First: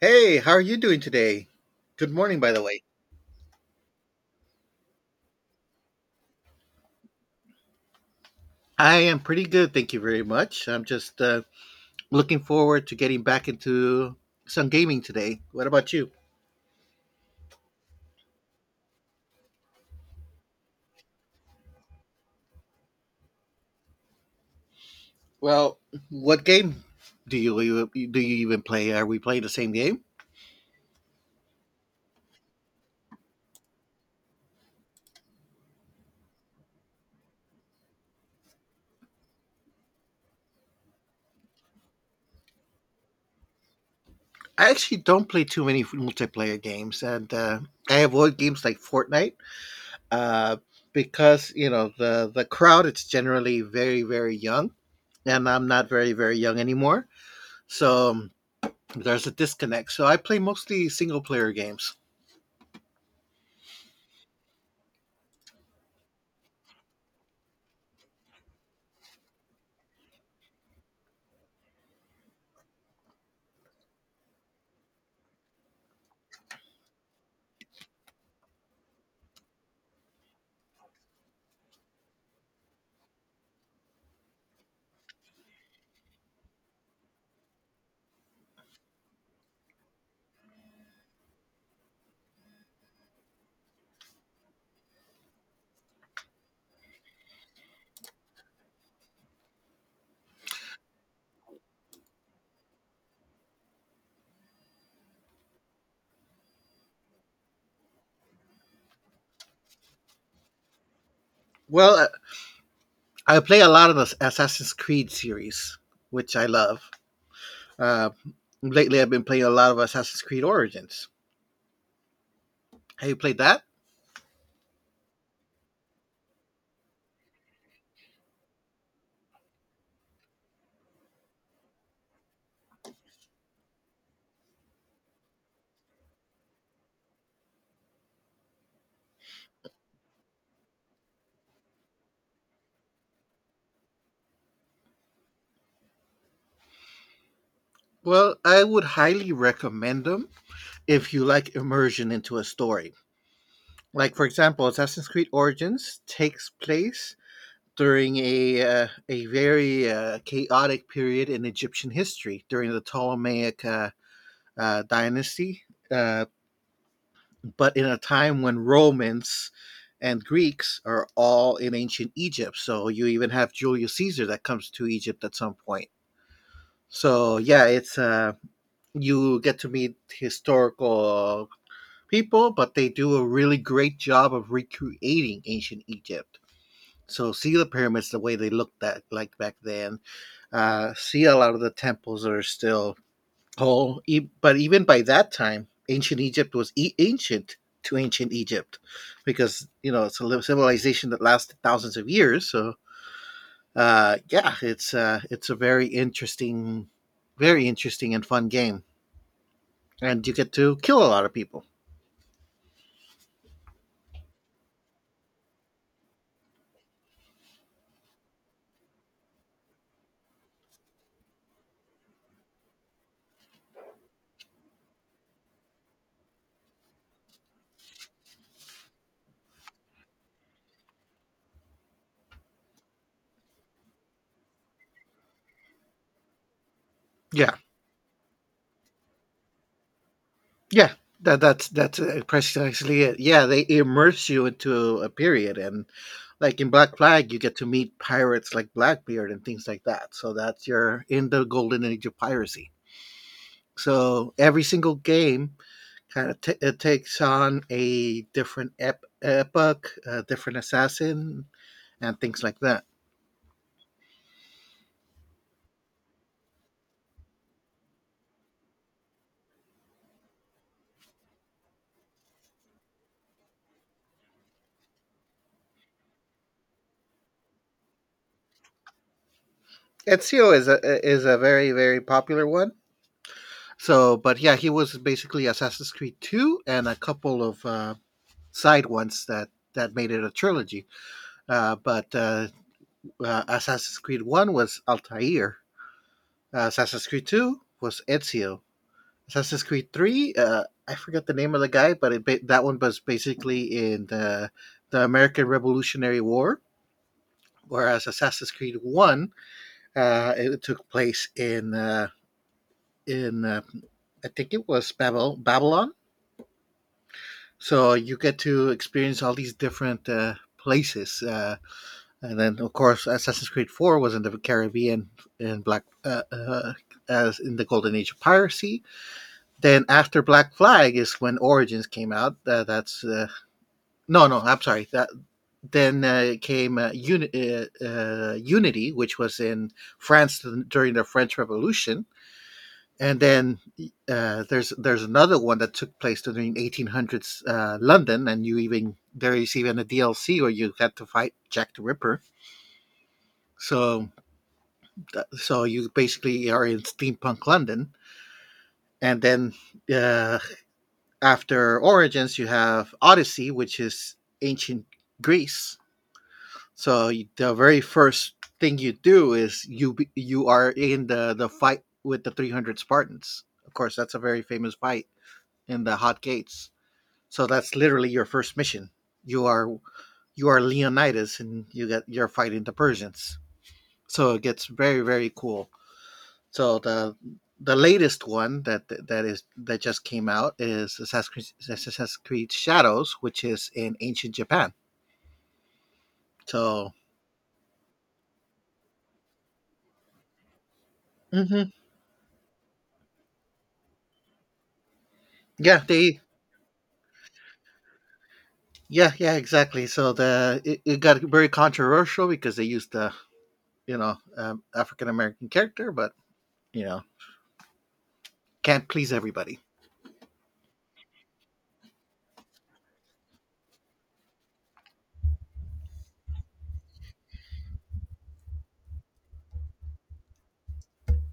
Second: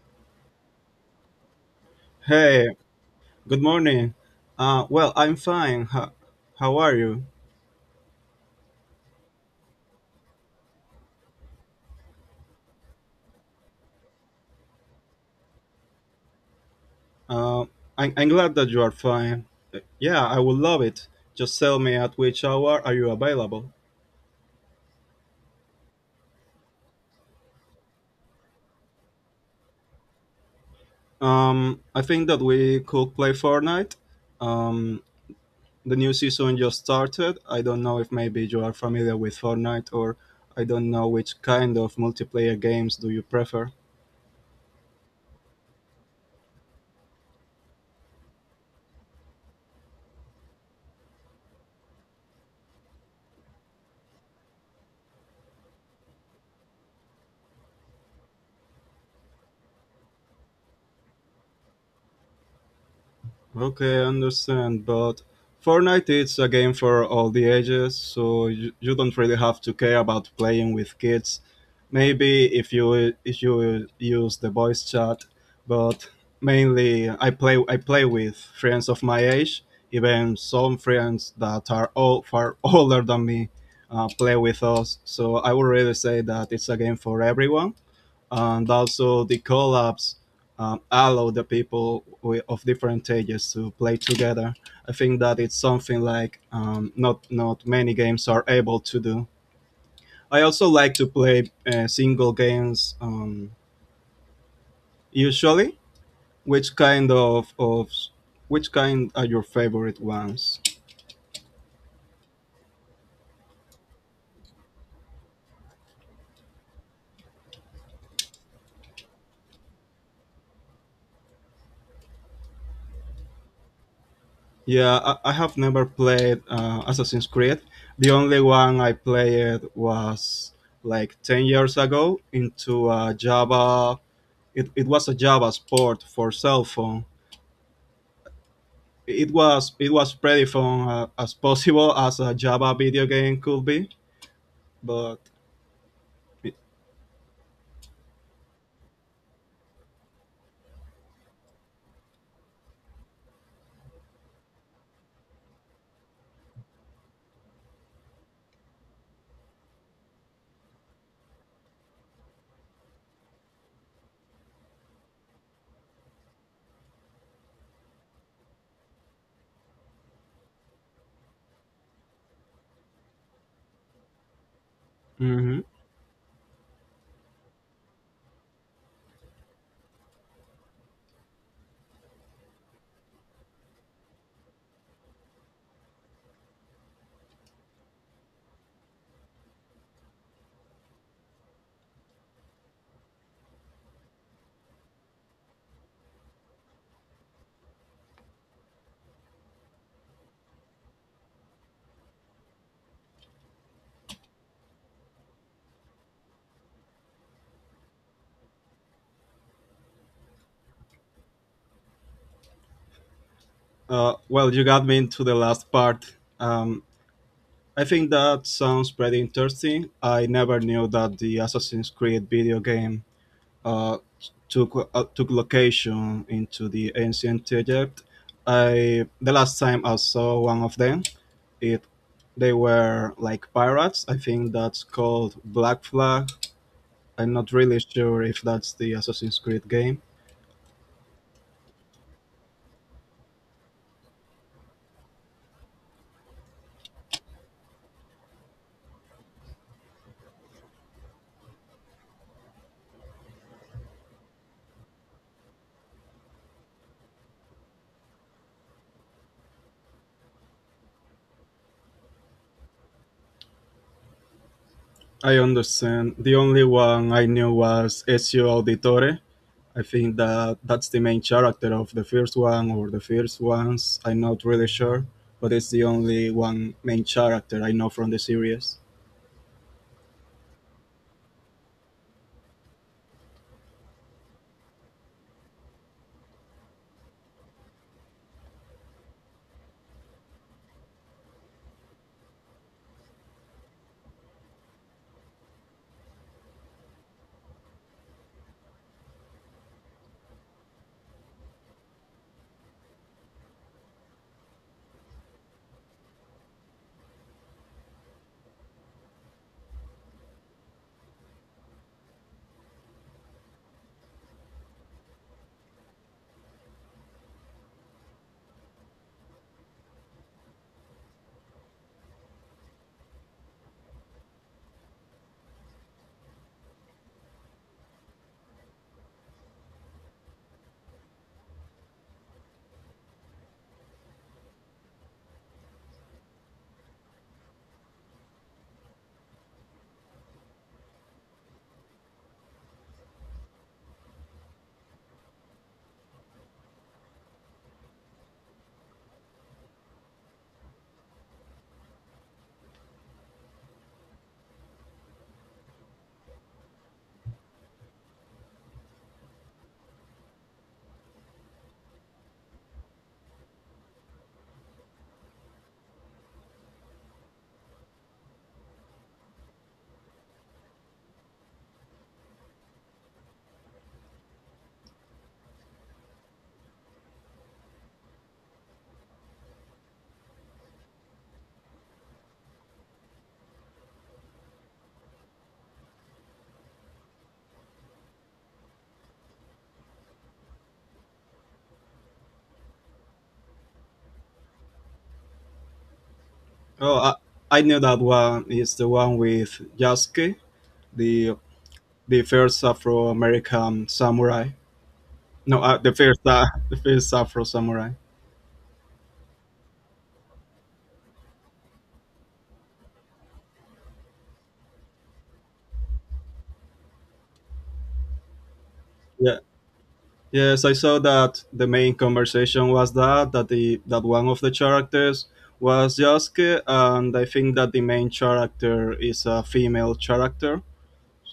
Hey, how are you doing today? Good morning, by the Hey, way. good morning. Well, I'm fine. How are you? I am pretty good, thank you very much. I'm just looking forward to getting back into some gaming today. What about you? Uh, I'm glad that you are fine. Yeah, I would love it. Just tell me at which hour are you available? Well, what game do you even play? Are we playing the same game? I think that we could play Fortnite. Um, the new season just started. I don't know if maybe you are familiar with Fortnite, or I don't know which kind of multiplayer games do you prefer. I actually don't play too many multiplayer games, and I avoid games like Fortnite uh, because you know the crowd it's generally very very young, and I'm not very very young anymore. So there's a disconnect. So I play mostly single player games. Okay, I understand, but Fortnite is a game for all the ages, so you don't really have to care about playing with kids. Maybe if you use the voice chat, but mainly I play with friends of my age, even some friends that are all far older than me play with us. So I would really say that it's a game for everyone, and also the collabs allow the people of different ages to play together. I think that it's something like not many games are able to do. I also like to play single games, usually. Which kind of, which kind are your favorite ones? Well, I play a lot of the Assassin's Creed series, which I love. Uh, Lately, I've been playing a lot of Assassin's Creed Origins. Have you played that? I have never played Assassin's Creed. The only one I played was like 10 years ago into a it was a Java as port for cell phone. It was pretty fun, as possible as a Java video game could be, but Well, I would highly recommend them if you like immersion into a story. Like, for example, Assassin's Creed Origins takes place during a very chaotic period in Egyptian history, during the Ptolemaic dynasty, uh, but in a time when Romans and Greeks are all in ancient Egypt. So you even have Julius Caesar that comes to Egypt at some Mhm. point. So yeah, it's you get to meet historical people, but they do a really great job of recreating ancient Egypt. So see the pyramids the way they looked that like back then. See a lot of the temples that are still but even by that time, ancient to ancient Egypt, because you know it's a civilization that lasted thousands of years. So yeah, it's a very interesting and fun game, and you get to kill a lot of people. Well, you got me into the last part. I think that sounds pretty interesting. I never knew that the Assassin's Creed video game uh, took location into the ancient Egypt. I The last time I saw one of them it they were like pirates. I think that's called Black Flag. I'm not Yeah, really sure if that's the Assassin's Creed game. yeah, that's precisely it. Yeah, they immerse you into a period, and like in Black Flag, you get to meet pirates like Blackbeard and things like that. So that's are in the golden age of piracy. So every single game it takes on a different epoch, a different assassin, and things like that. I understand. The only one I knew was Ezio Auditore. I think that that's the main character of the first one or the first ones. I'm not really sure, but it's the only one main character I know from the series. Ezio is a very very popular one. So, but yeah, he was basically Assassin's Creed two and a couple of side ones that made it a trilogy. But Assassin's Creed one was Altair. Assassin's Creed two was Ezio. Assassin's Creed Three. I forget the name of the guy, but that one was basically in the American Revolutionary War. Whereas Assassin's Creed One, it took place in in uh, I think it was Babylon. So you get to experience all these different places, and then of course Assassin's Creed Four was in the Caribbean in Black as in the Golden Age of piracy. Then after Black Flag is when Origins came out. That's No, no, I'm sorry. That Then came Unity, which was in France during the French Revolution, and then there's another one that took place during 1800s London, and you even there is even a DLC where you had to fight Jack the Ripper. So so you basically are in steampunk London, and then uh, after Origins you have Odyssey, which is ancient Greece. So the very first thing you do is you are in the fight with the 300 Spartans. Of course, that's a very famous fight in the Hot Gates. So that's literally your first mission. You are you are Leonidas and you're fighting the Persians. So it gets very very cool. So the latest one that just came out is Assassin's Creed Shadows, which is in ancient Japan. So Oh, I, I knew that one is the one with Yasuke, the hmm the first Afro-American samurai. No, yeah, the they first the first Afro Samurai. Yeah, yeah, exactly. So the it, it got very controversial because they used the you know African American character, but you know can't please Yeah. everybody. Yes, I saw that the main conversation was that one of the characters was Yasuke, and I think that the main character is a female character.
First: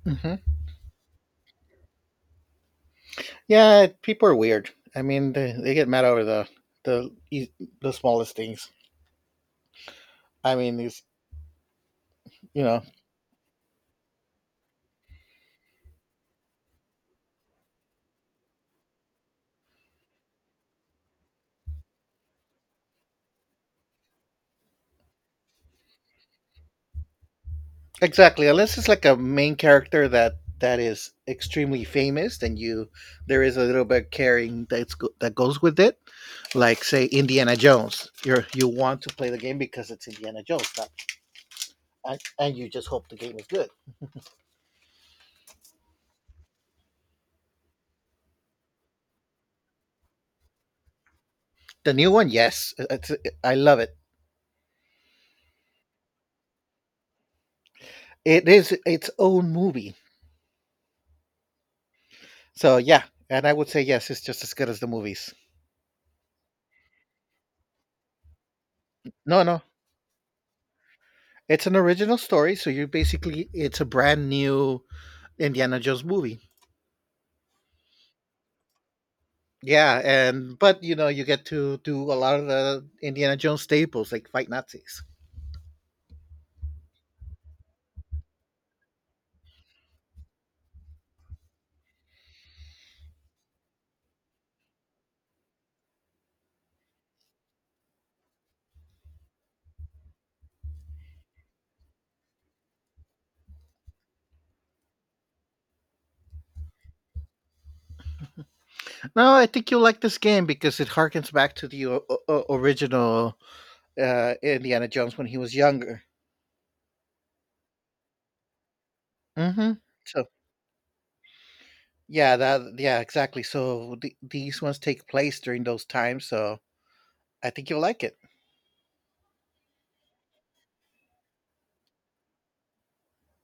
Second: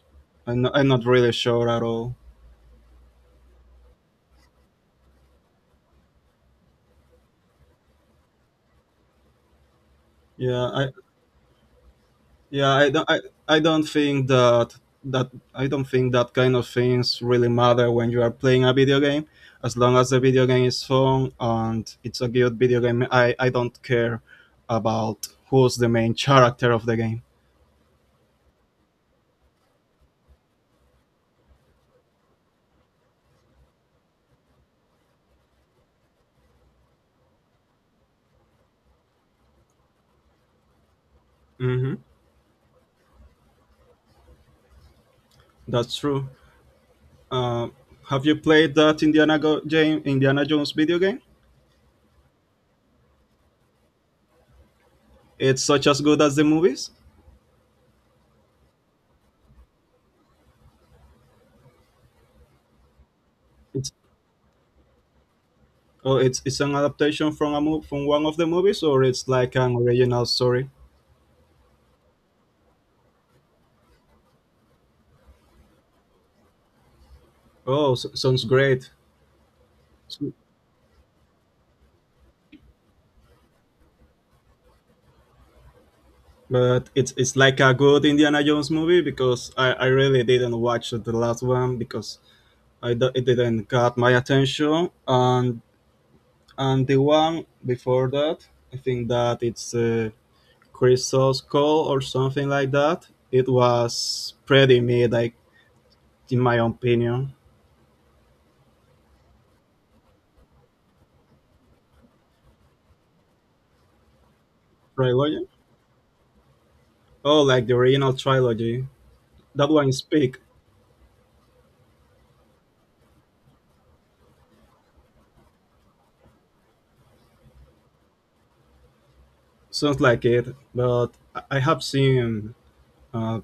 Hmm. I'm not really sure at all. Yeah, people are weird. I mean, they get mad over the e- the smallest things. I Yeah, mean, I, it's you Yeah, know I don't. I, I don't think that I don't think that kind of things really matter when you are playing a video game. As long as the video game is fun and it's a good video game, I don't care about who's the main character of the game. exactly unless it's like a main character that that is extremely famous, then you there is a little bit of caring that goes with it. Like say Indiana Jones, you want to play the game because it's Indiana Jones, not Hmm. and you just hope the game is good. That's true. Uh, have you played that Indiana Jones video game? The new one, yes, I love it. It's such as good as the movies. It is its own movie. So yeah, and I would say It's yes, it's just as good as the movies. oh, it's an adaptation from a from one of the movies, or it's No, like no, an original story. it's an original story. So you basically it's a brand new Indiana Jones movie. Oh, s- sounds great. Yeah, and but you know you get to do a lot of the Indiana Jones staples like fight Nazis. But it's like a good Indiana Jones movie because I really didn't watch the last one because it didn't got my attention, and the one before that, I think that it's Crystal's Call or something like that. It was pretty mid, like, in my opinion. No, I think you'll like this game because it harkens back to the original Indiana Jones when he Trilogy? was younger. Oh, like the original trilogy. That Hmm. one is big. Yeah, that yeah, exactly. So these ones take place during those times, so I think you'll like it. Sounds like it, but I have seen, uh,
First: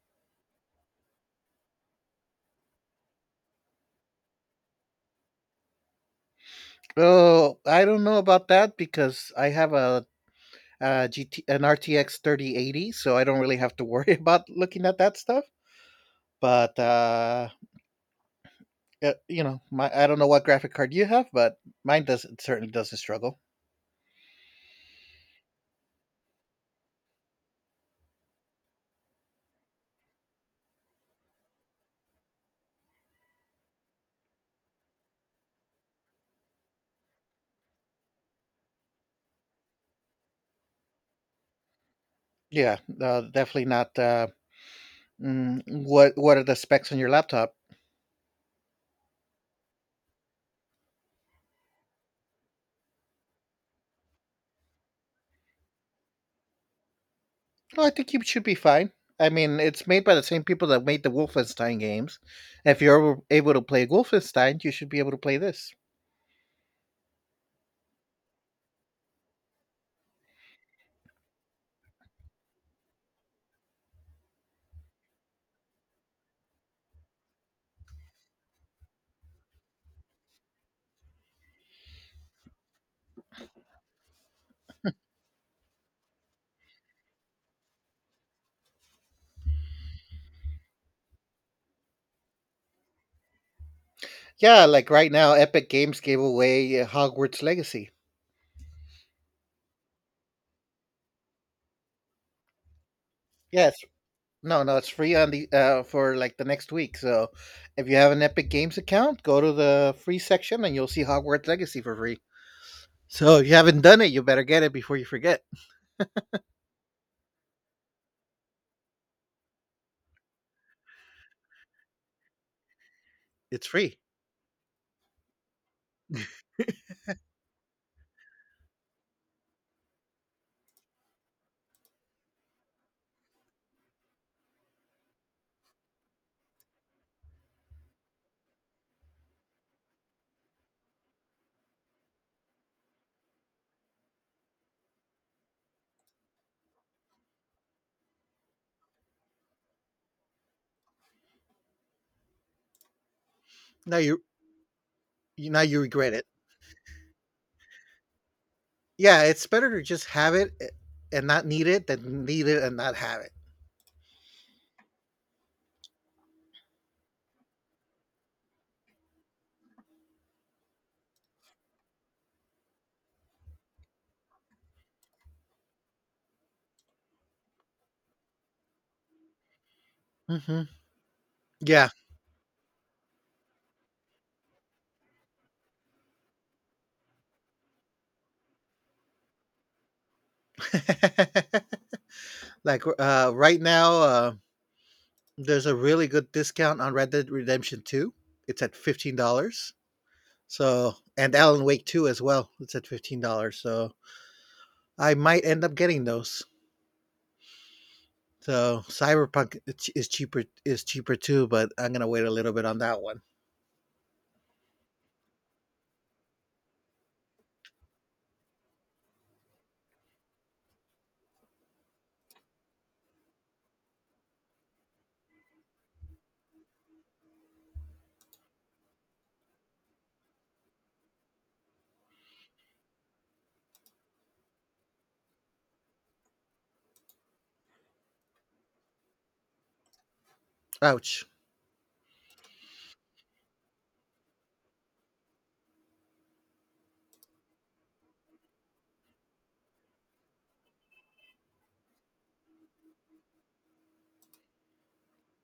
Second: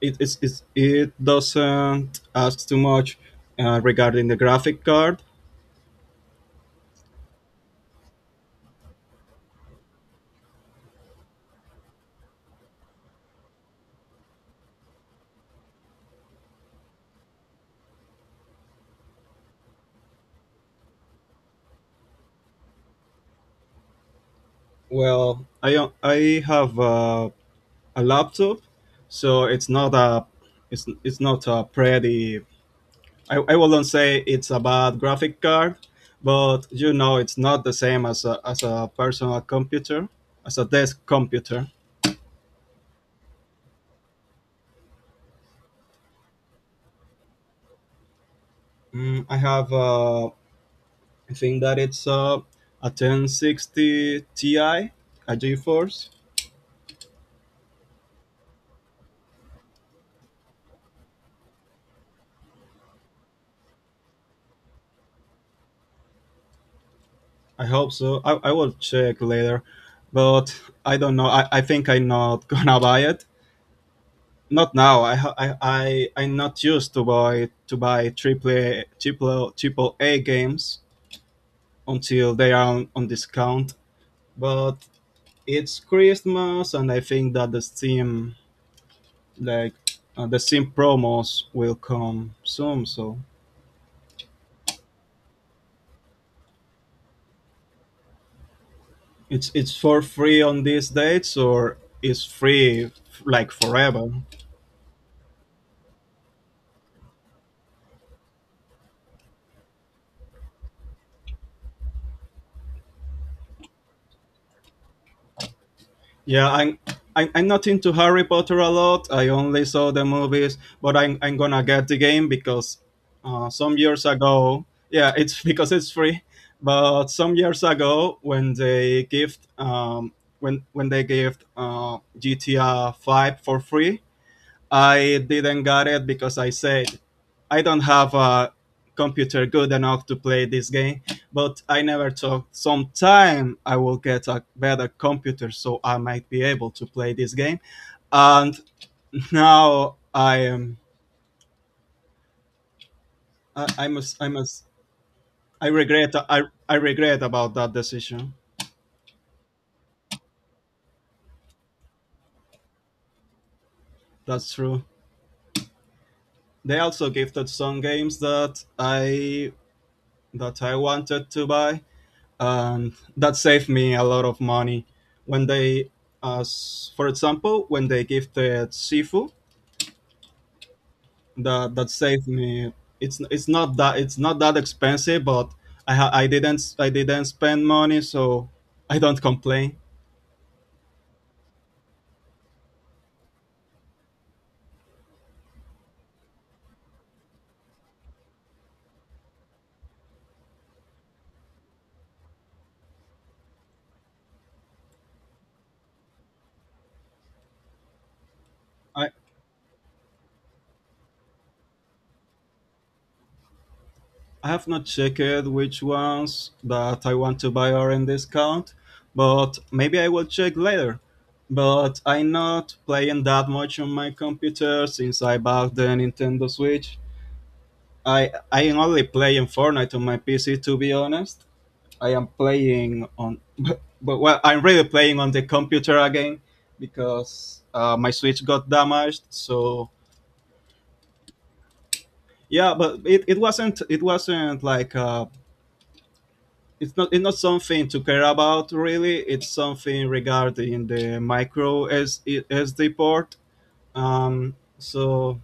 it doesn't ask too much, regarding the graphic card. Oh, I don't know about that because I have a, GT an RTX 3080, so I don't really have to worry about looking at that stuff. But you know, my I don't know what graphic card you have, but mine doesn't certainly doesn't struggle. Well, I have a laptop, so it's not a it's not a pretty. I wouldn't say it's a bad graphic card, but you know it's not the same as a personal computer, as a desk computer. Yeah, definitely not. What what are the specs on your laptop? Mm, I have I think that it's a 1060 Ti, a GeForce. No, I think you should be fine. I mean, it's made by the same people that made the Wolfenstein games. If you're able to play Wolfenstein, you should be able to play this. I hope so. I will check later, but I don't know. I think I'm not gonna buy it. Not now. I ha- I I'm not used to buy triple A games until they are on discount. But it's Christmas, and I think that the Steam, like, the Steam promos will come soon. So Yeah, like right now, Epic Games gave away Hogwarts Legacy. it's for free on these dates, or it's free like Yes, forever. no, no, it's free on the for like the next week. So, if you have an Epic Games account, go to the free section and you'll see Hogwarts Legacy for free. So, if you haven't done it, you better get it before you forget. Yeah, I'm, I'm not into Harry Potter a lot. I only saw the movies, but I'm gonna get the game because It's some free. years ago, yeah, it's because it's free. But some years ago, when they gave GTA Five for free, I didn't got it because I said I don't have a computer good enough to play this game, but I never thought sometime I will get a better computer, so I might be able to play this game. And now I am, Now you, I must. you now I you regret regret it. I, I regret about that decision. Yeah, it's better to just have it and not need it than need it and not have it. That's true. They also gifted some games that I wanted to buy, and that saved me a lot of money when they, as for example when they gifted sifu, Hmm. Yeah. that saved me. It's not that, it's not that expensive, but I didn't spend money, so I don't complain. Right now, there's a really good discount on Red Dead Redemption 2. It's at $15. So, and Alan Wake 2 as well. It's at $15. So, I might end up getting those. So, i Cyberpunk is is cheaper too, but I'm going to wait a little bit on that one. I have not checked which ones that I want to buy are in discount, but maybe I will check later. But I'm not playing that much on my computer since I bought the Nintendo Switch. I am only playing Fortnite on my PC, to be honest. I am playing on, but well, I'm really playing on the computer again because my Switch got damaged. So Ouch. yeah, but it wasn't like, uh, it's not something to care about, really. It's something regarding the micro S, SD port. So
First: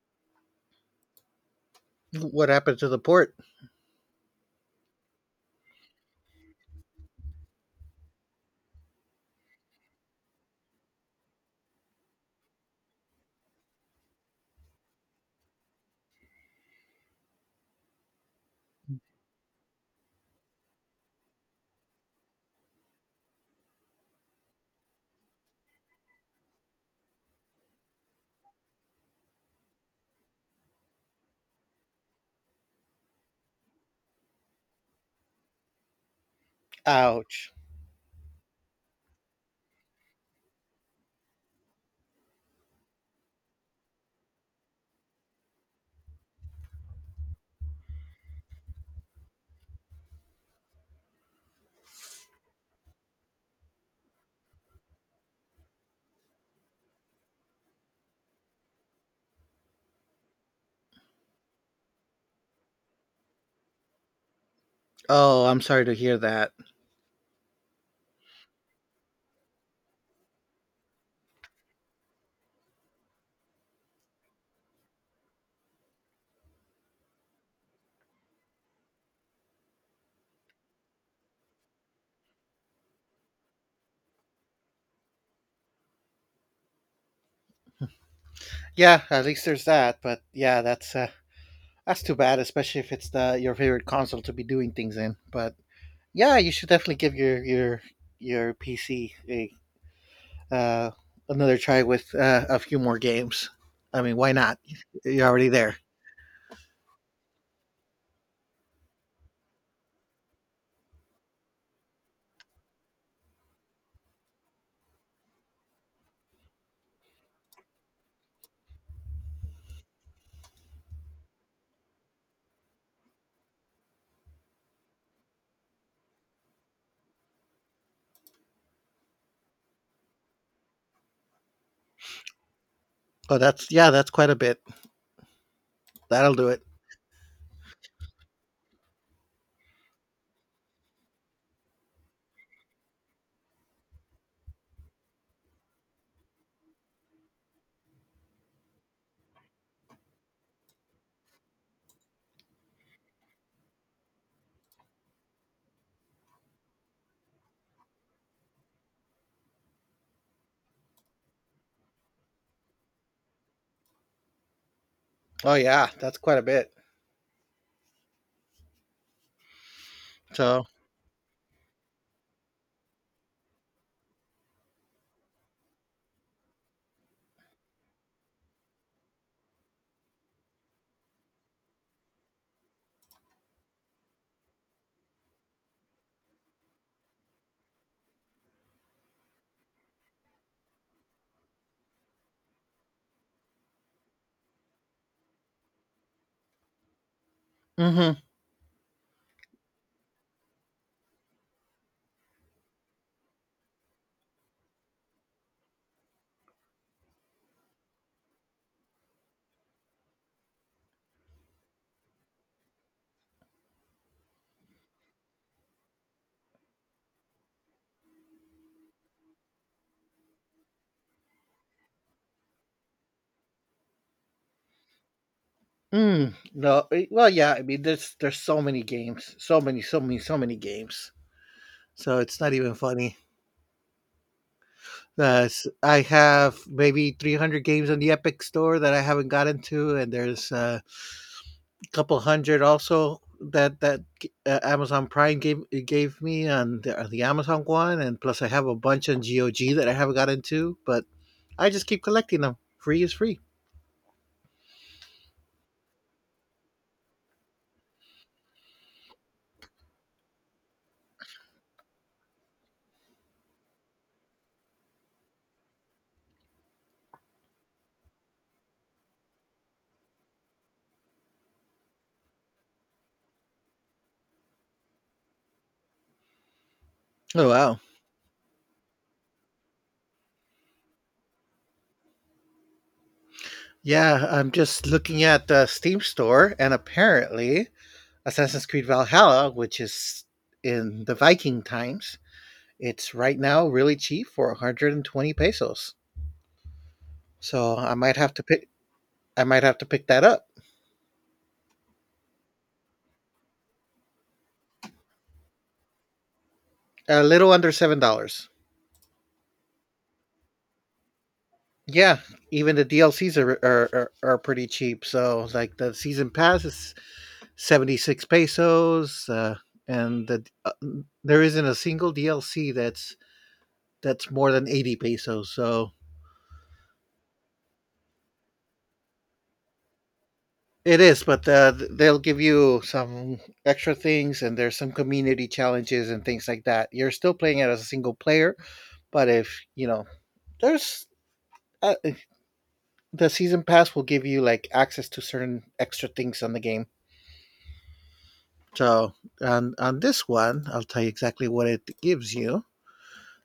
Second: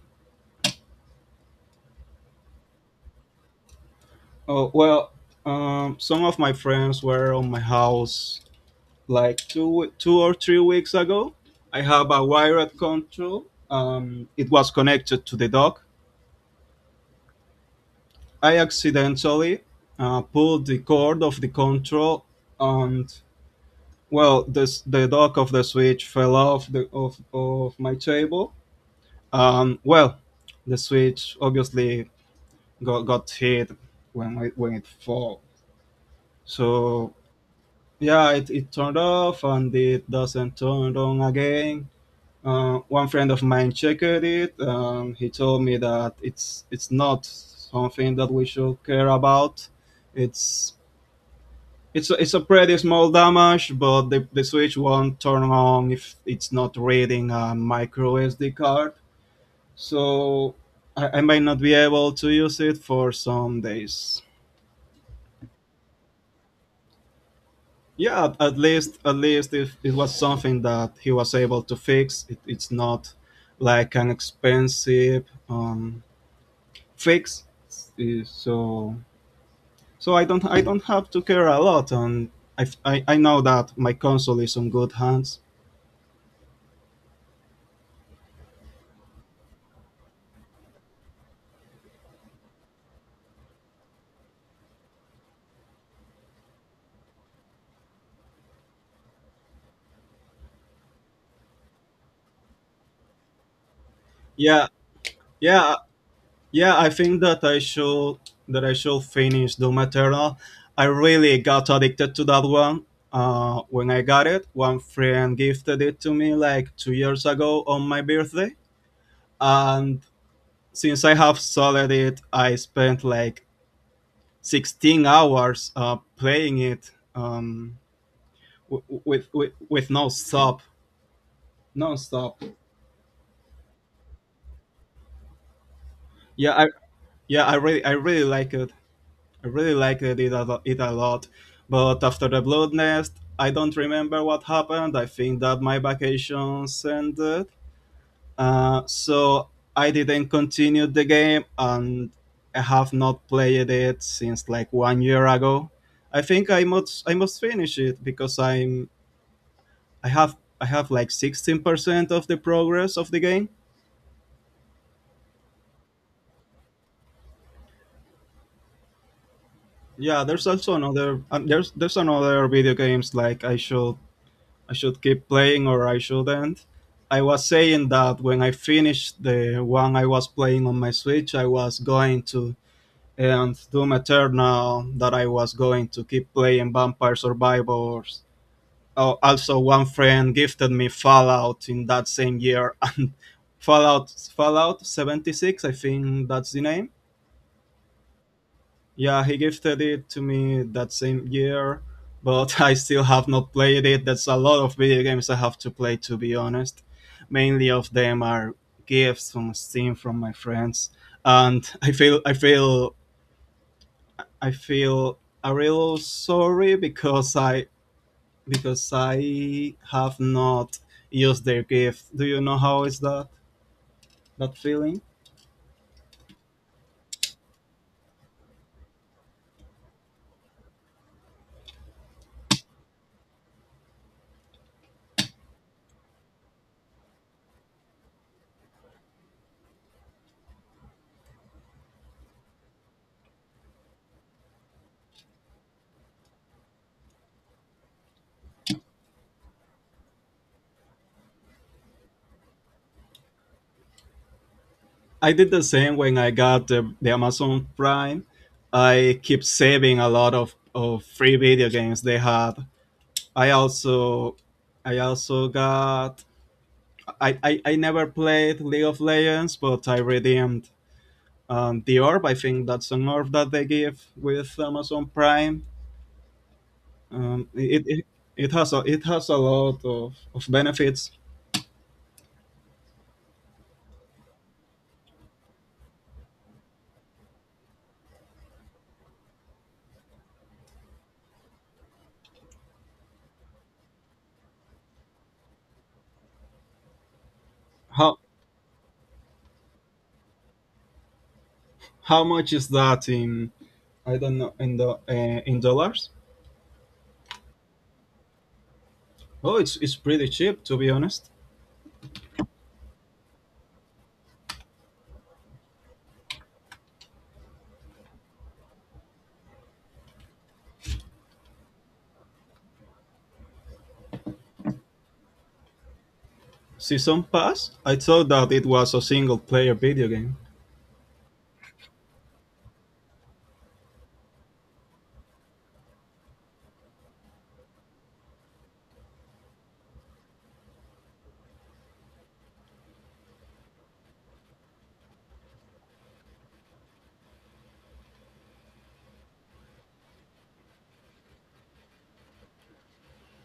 What happened to the port? oh well, some of my friends were on my house like 2 or 3 weeks ago. I have a wired control. It was connected to the dock. I accidentally pulled the cord of the control, and well, the dock of the switch fell off the of my table. Well, the switch obviously got hit when when it fell. So Ouch. yeah, it turned off and it doesn't turn on again. One friend of mine checked it. He told me that it's not something that we should care about. It's it's a pretty small damage, but the switch won't turn on if it's not reading a micro SD card. So I might not be able to use it for some days. Oh, I'm sorry to hear that. Yeah, at least, if it was something that he was able to fix, it, it's not like an expensive, Fixed, so, so I don't have to care a lot, and I know that my console is in good hands. Yeah, at least there's that. But yeah, that's too bad, especially if it's the your favorite console to be doing things in. But yeah, you should definitely give your your PC a uh, another try with a few more games. I mean, why not? yeah You're already yeah there. yeah, I think that I should finish Doom Eternal. I really got addicted to that one. When I got it, one friend gifted it to me like 2 years ago on my birthday, and since I have solid it, I spent like 16 hours playing it, um, with no stop, non stop. Oh, that's yeah, that's quite a bit. That'll do Yeah, it. I yeah I really like it. I really liked it a lot. But after the Blood Nest, I don't remember what happened. I think that my vacations ended. So I didn't continue the game, and I have not played it since like one year ago. I think I must finish it, because I'm, I have like 16% of the progress of the game. Oh yeah, that's quite a bit. Yeah, there's So, also another, there's another video games like I should, I should keep playing or I shouldn't. I was saying that when I finished the one I was playing on my Switch, I was going to, and Doom Eternal that I was going to keep playing Vampire Survivors. Oh, also, one friend gifted me Fallout in that same year, and Fallout Fallout 76, I think that's the name. hmm Yeah, he gifted it to me that same year, but I still have not played it. That's a lot of video games I have to play, to be honest. Mainly of them are gifts from Steam from my friends, and I feel a real sorry because I have not used their gift. Do you know how is that feeling? No, well, yeah. I mean, there's so many games, so many, so many, so many games. So it's not even funny. I have maybe 300 games on the Epic Store that I haven't gotten to, and there's a couple hundred also that Amazon Prime gave me on on the Amazon one, and plus I have a bunch on GOG that I haven't gotten to, but I just keep collecting them. Free is free. I did the same when I got the Amazon Prime. I keep saving a lot of free video games they had. I also I also got I never played League of Legends, but I redeemed the orb. I think that's an orb that they give with Amazon Prime. Oh Um, wow, it, it it has a lot of benefits. yeah. I'm just looking at the Steam Store, and apparently Assassin's Creed Valhalla, which is in the Viking times, it's right now really cheap for 120 pesos. So I might How have to pick. I might have to pick that up. how much is that in? I don't know in the In dollars? A little under $7. Oh, it's pretty cheap, to be honest. Yeah, even the DLCs are are pretty cheap. So like the season pass is 76 pesos, and there isn't a single DLC that's more than 80 pesos. So Season Pass? I thought that it was a single player video game. it is, but they'll give you some extra things, and there's some community challenges and things like that. You're still playing it as a single player, but if you know there's uh, the season pass will give you like access to certain extra things on the game. So on this one, I'll tell you exactly what it gives you.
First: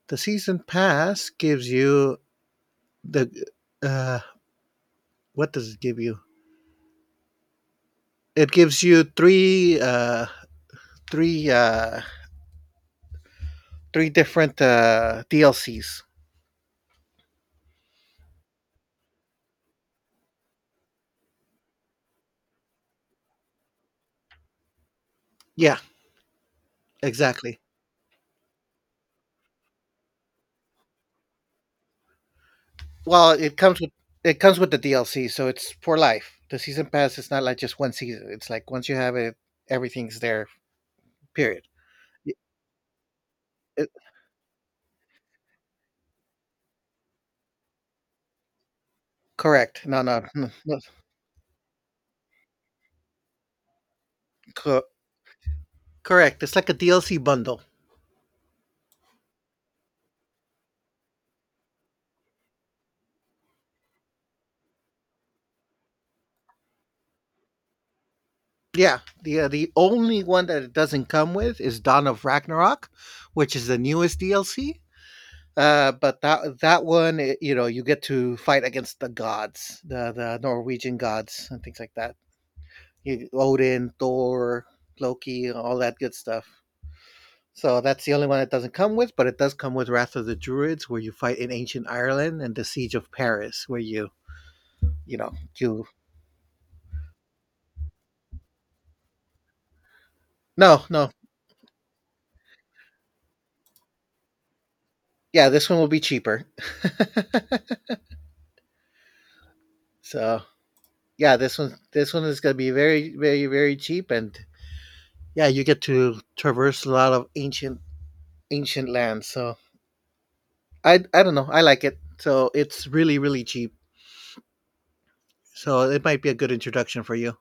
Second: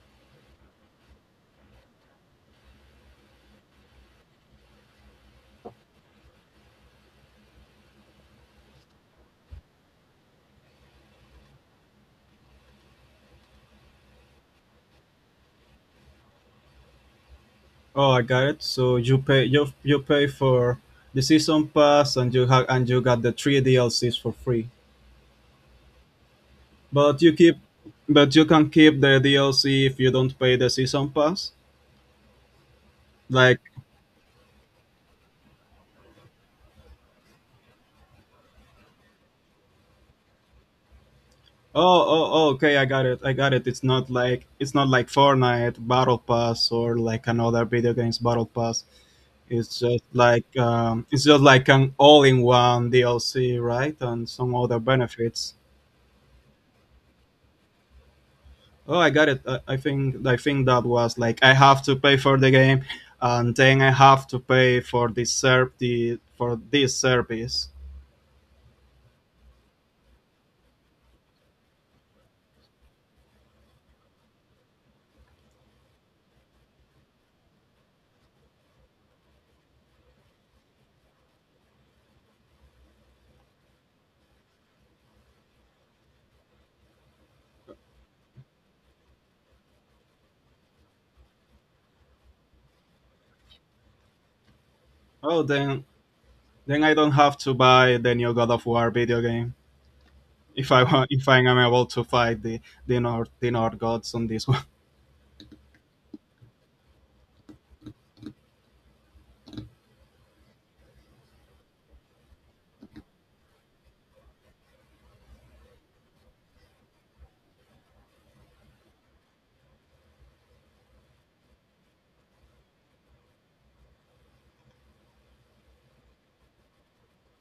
The season pass gives you the uh, what does it give you? It gives you three uh, three different DLCs. Oh, I got it. So you pay for the season pass and you have and you got the three DLCs for free. Yeah, But you keep exactly. but you can keep the DLC if you don't pay the season pass. Well, Like it comes with the DLC, so it's for life. The season pass is not like just one season. It's like once you have it, everything's there. Period. oh oh, oh okay I got it I got it. It's uh, not like Fortnite battle pass or like another video games battle pass. Correct. No, no, no, no. It's just like an all-in-one DLC, right? And some other Co- benefits. Correct. It's like a DLC bundle. Oh, I got it. I think that was like I have to pay for the game, and then I have to pay for this ser- the for this service. Yeah, the only one that it doesn't come with is Dawn of Ragnarok, which is the newest DLC. But that one, you know, you get to fight against the gods, the Norwegian gods and things like that. You, Odin, Thor, Loki, all that good stuff. So that's the only one that doesn't come with, but it does come with Wrath of the Druids, where you fight in ancient Ireland, and the Siege of Paris, where you know Oh, then you, I don't have to buy the new God of War video game no, no, if I'm able to fight the the North gods on this one. yeah, this one will be cheaper. So, yeah, this one is going to be very, very, very cheap, and yeah, you get to traverse a lot of ancient land. So I don't know, I like it. So it's really, really cheap. So it might be a good introduction for you.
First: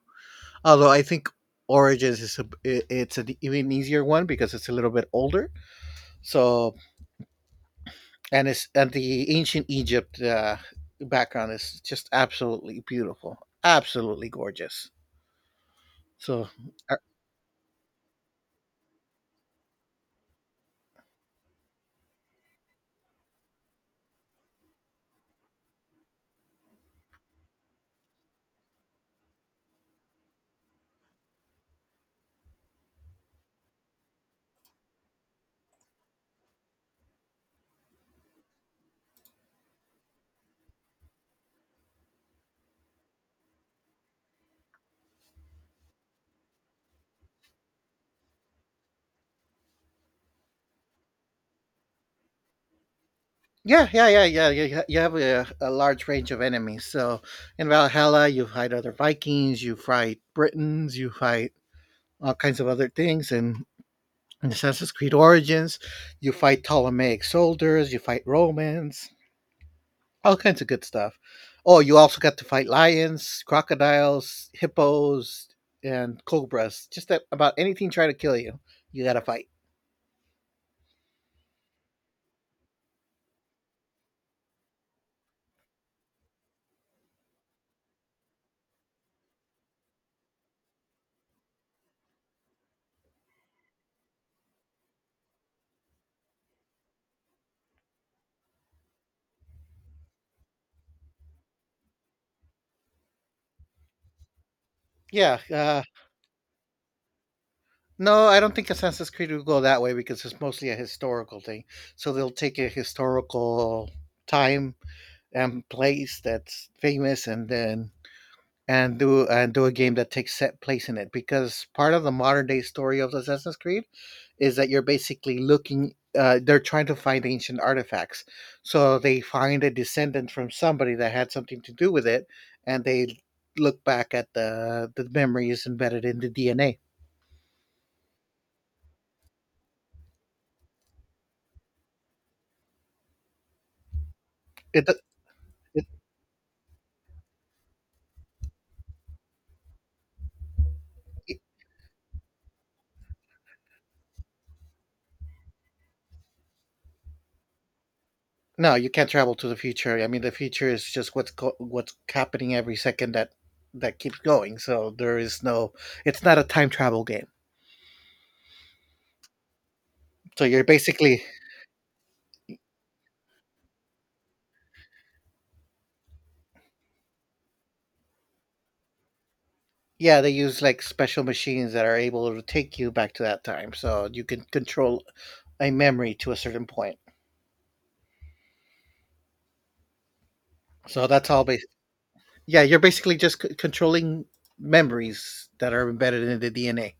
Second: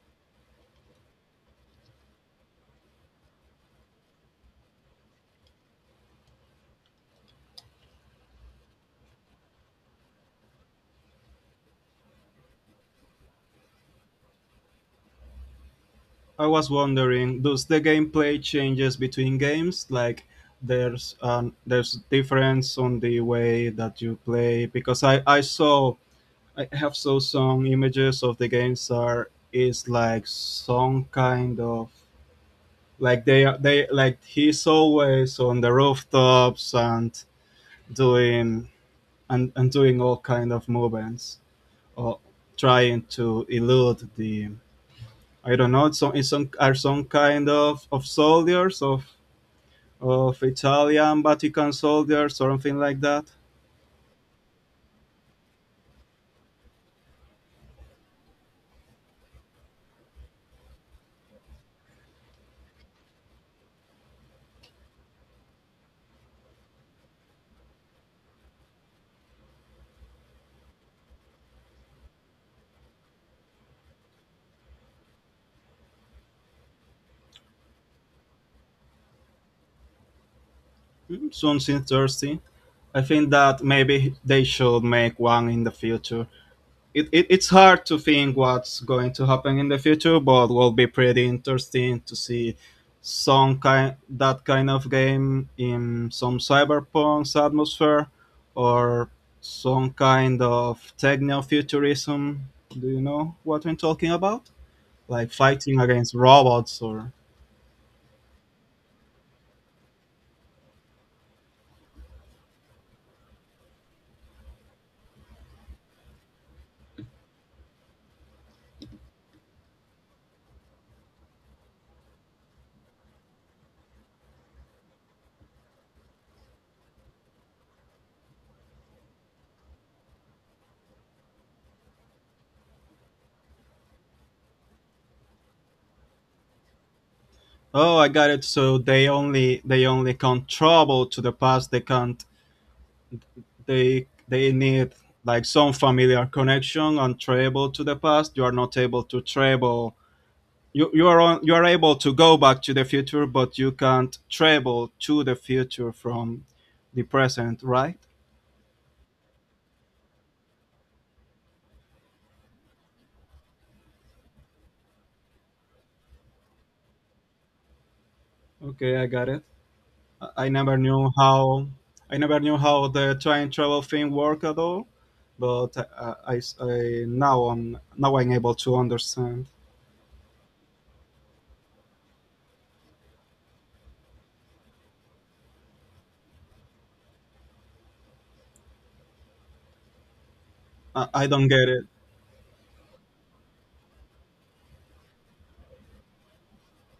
Although I think Origins is it's an even easier one because it's a little bit older. So and the ancient Egypt background is just absolutely beautiful, absolutely gorgeous. I So was wondering, does the gameplay changes between games? Like, there's difference on the way that you play because I saw I have saw some images of the games are is like some kind of like they are they like he's always on the rooftops doing and doing all kind of movements or trying to elude the I don't know, some, it's some are some kind of soldiers of Italian Vatican soldiers, something like that. yeah, yeah, yeah, yeah. You, you have a large range of enemies. So in Valhalla, you fight other Vikings, you fight Britons, you fight all kinds of other things. And in Assassin's Creed Origins, you fight Ptolemaic soldiers, you fight Romans, all kinds of good stuff. Oh, you also got to fight lions, crocodiles, hippos, and cobras. Just that about anything trying to kill you, you got to fight. Mm, sounds interesting. I think that maybe they should make one in the future. It's hard to think what's going to happen in the future, but will be pretty interesting to see some kind that kind of game in some cyberpunk's atmosphere or some kind of techno futurism. Do you know what I'm talking about? Like Yeah, fighting against robots or no, I don't think Assassin's Creed will go that way because it's mostly a historical thing. So they'll take a historical time and place that's famous, and then and do a game that takes set place in it. Because part of the modern day story of Assassin's Creed is that you're basically looking. They're trying to find ancient artifacts, so they find a descendant from somebody that had something to do with it, and they look back at the memories embedded in the DNA. Oh, I got it, so they only can travel to the past. They can't, they It, need like some it familiar connection and travel to the past. You are not able to travel. You are able to go back to the future, but you can't travel to the future from the present, right? No, you can't travel to the future. I mean, the future is just what's happening every second that that keeps going. So there is no. It's not a time travel game. Okay, I got it. I So I you're never knew basically. how the time travel thing worked at all, but I'm able to understand. Yeah, they use like special machines that are able to take you back to that time. So you can control a memory to a certain point. So I that's all. don't get it. Yeah, you're basically just controlling memories that are embedded in the DNA.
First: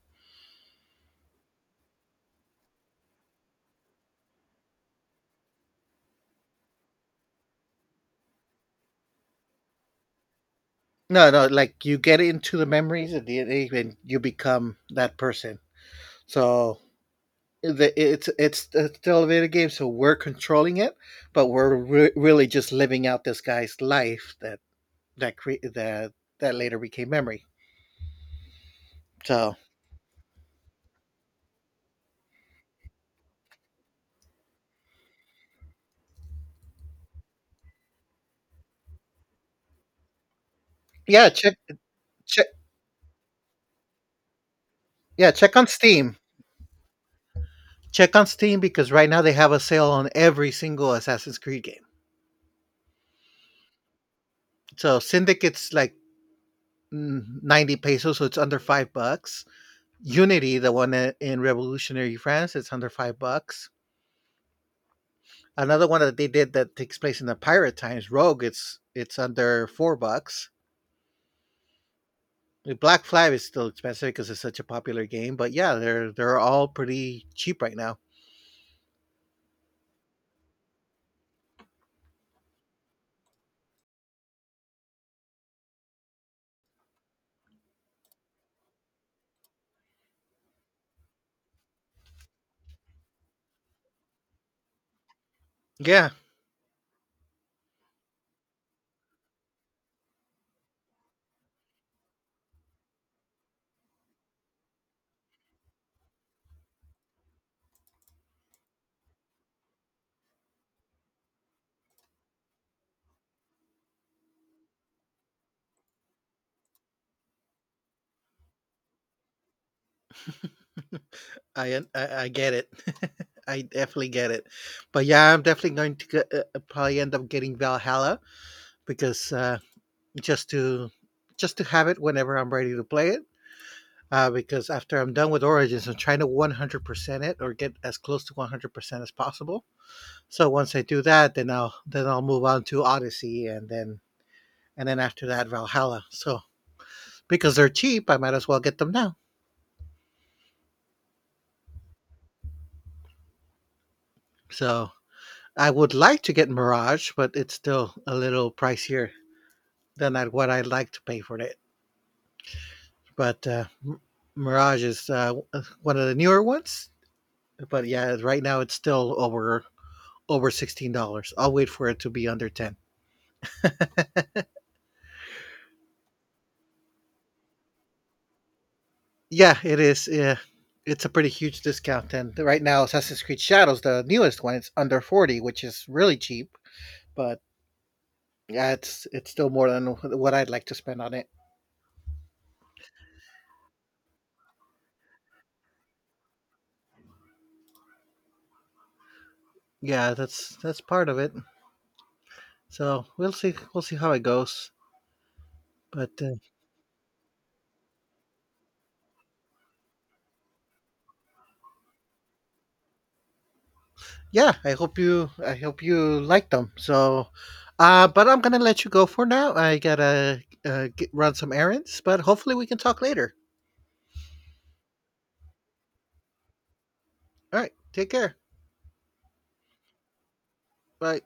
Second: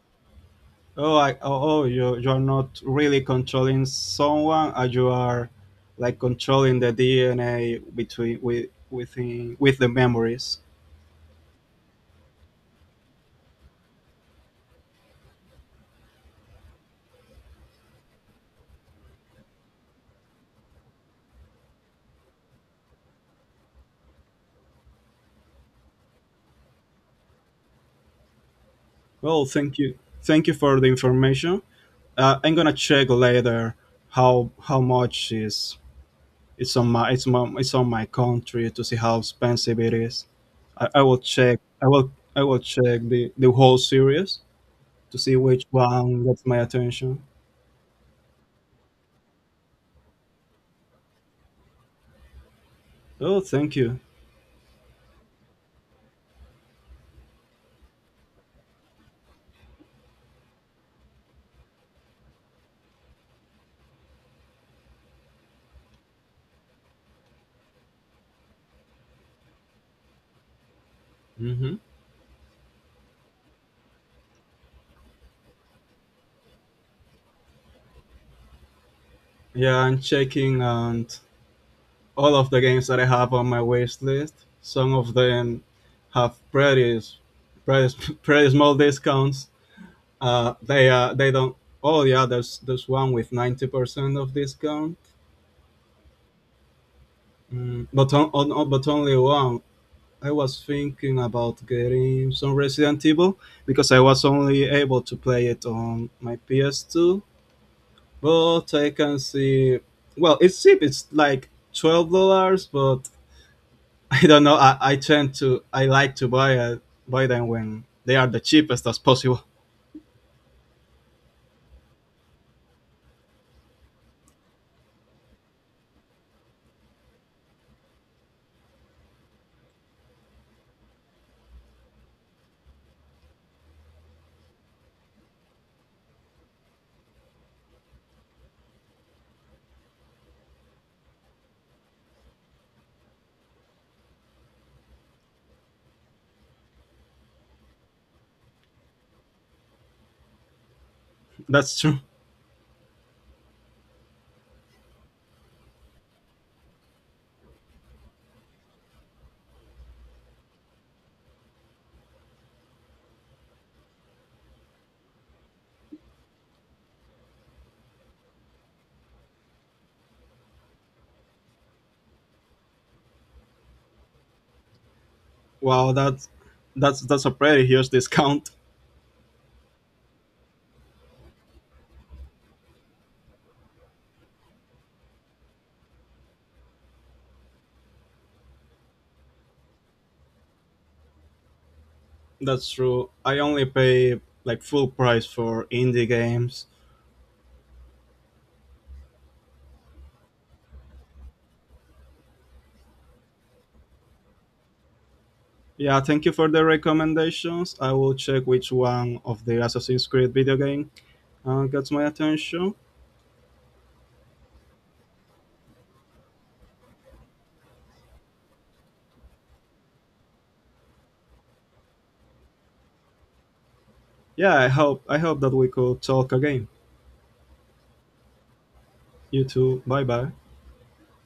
Oh, you you're not really controlling someone, you are like controlling the DNA between with within with the memories. No, no, like you get into the memories of DNA and you become that person. So it's a elevator game, so we're controlling it, but we're really just living out this guy's life that that later became memory. Well, So, thank you for the information. I'm gonna check later how much is it's on my country to see how expensive it is. I, I will yeah, check check. I will I check will check the whole series to yeah, see check which on Steam. one gets my attention. Check on Steam because right now they have a sale on every single Assassin's Creed game. Oh, thank you. So Syndicate's like 90 pesos, so it's under $5. Unity, the one in Revolutionary France, it's under $5. Another one that they did that takes place in the pirate times, Rogue. It's under $4. Hmm. Black Flag is still expensive because it's such a popular game, but yeah, they're all pretty cheap right now. Yeah, I'm checking, and all of the games that I have on my wish list, some of them have pretty small discounts. They don't. Oh yeah, there's one with 90% of discount. Yeah, Mm, but but only one. I was thinking about getting some Resident Evil because I was only able to play it on my PS2. But I can see. Well, it's cheap. It's like $12, but I don't know. I like to buy buy them when they are the cheapest as possible. I get it. I definitely get it. But yeah, I'm definitely going to get, probably end up getting Valhalla because just to just to have it whenever I'm ready to play it. Because after I'm done with Origins, I'm trying to 100% it or get as close to 100% as possible. So once I do that, then I'll move on to Odyssey, and then after that Valhalla. So because they're cheap, I might as well get them now. That's true. So I would like to get Mirage, but it's still a little pricier than what I'd like to pay for it. But Mirage is one of the newer ones. But yeah, right now it's still over $16. I'll wait for it to be under 10. Wow, that's a pretty huge discount. Yeah, it is. Yeah, it's a pretty huge discount. And right now, Assassin's Creed Shadows, the newest one, it's under 40, which is really cheap. But yeah, it's still more than what I'd like to spend on it. That's true. I only pay like full price for indie games. Yeah, that's part of it. So we'll see how it goes. Yeah, But thank you for the recommendations. I will check which one of the Assassin's Creed video game gets my attention. yeah, I hope you like them. So, but I'm gonna let you go for now. I gotta run some errands, but hopefully we can talk later. Yeah, I hope that we could talk again. All right, take care. You too. Bye bye. Bye.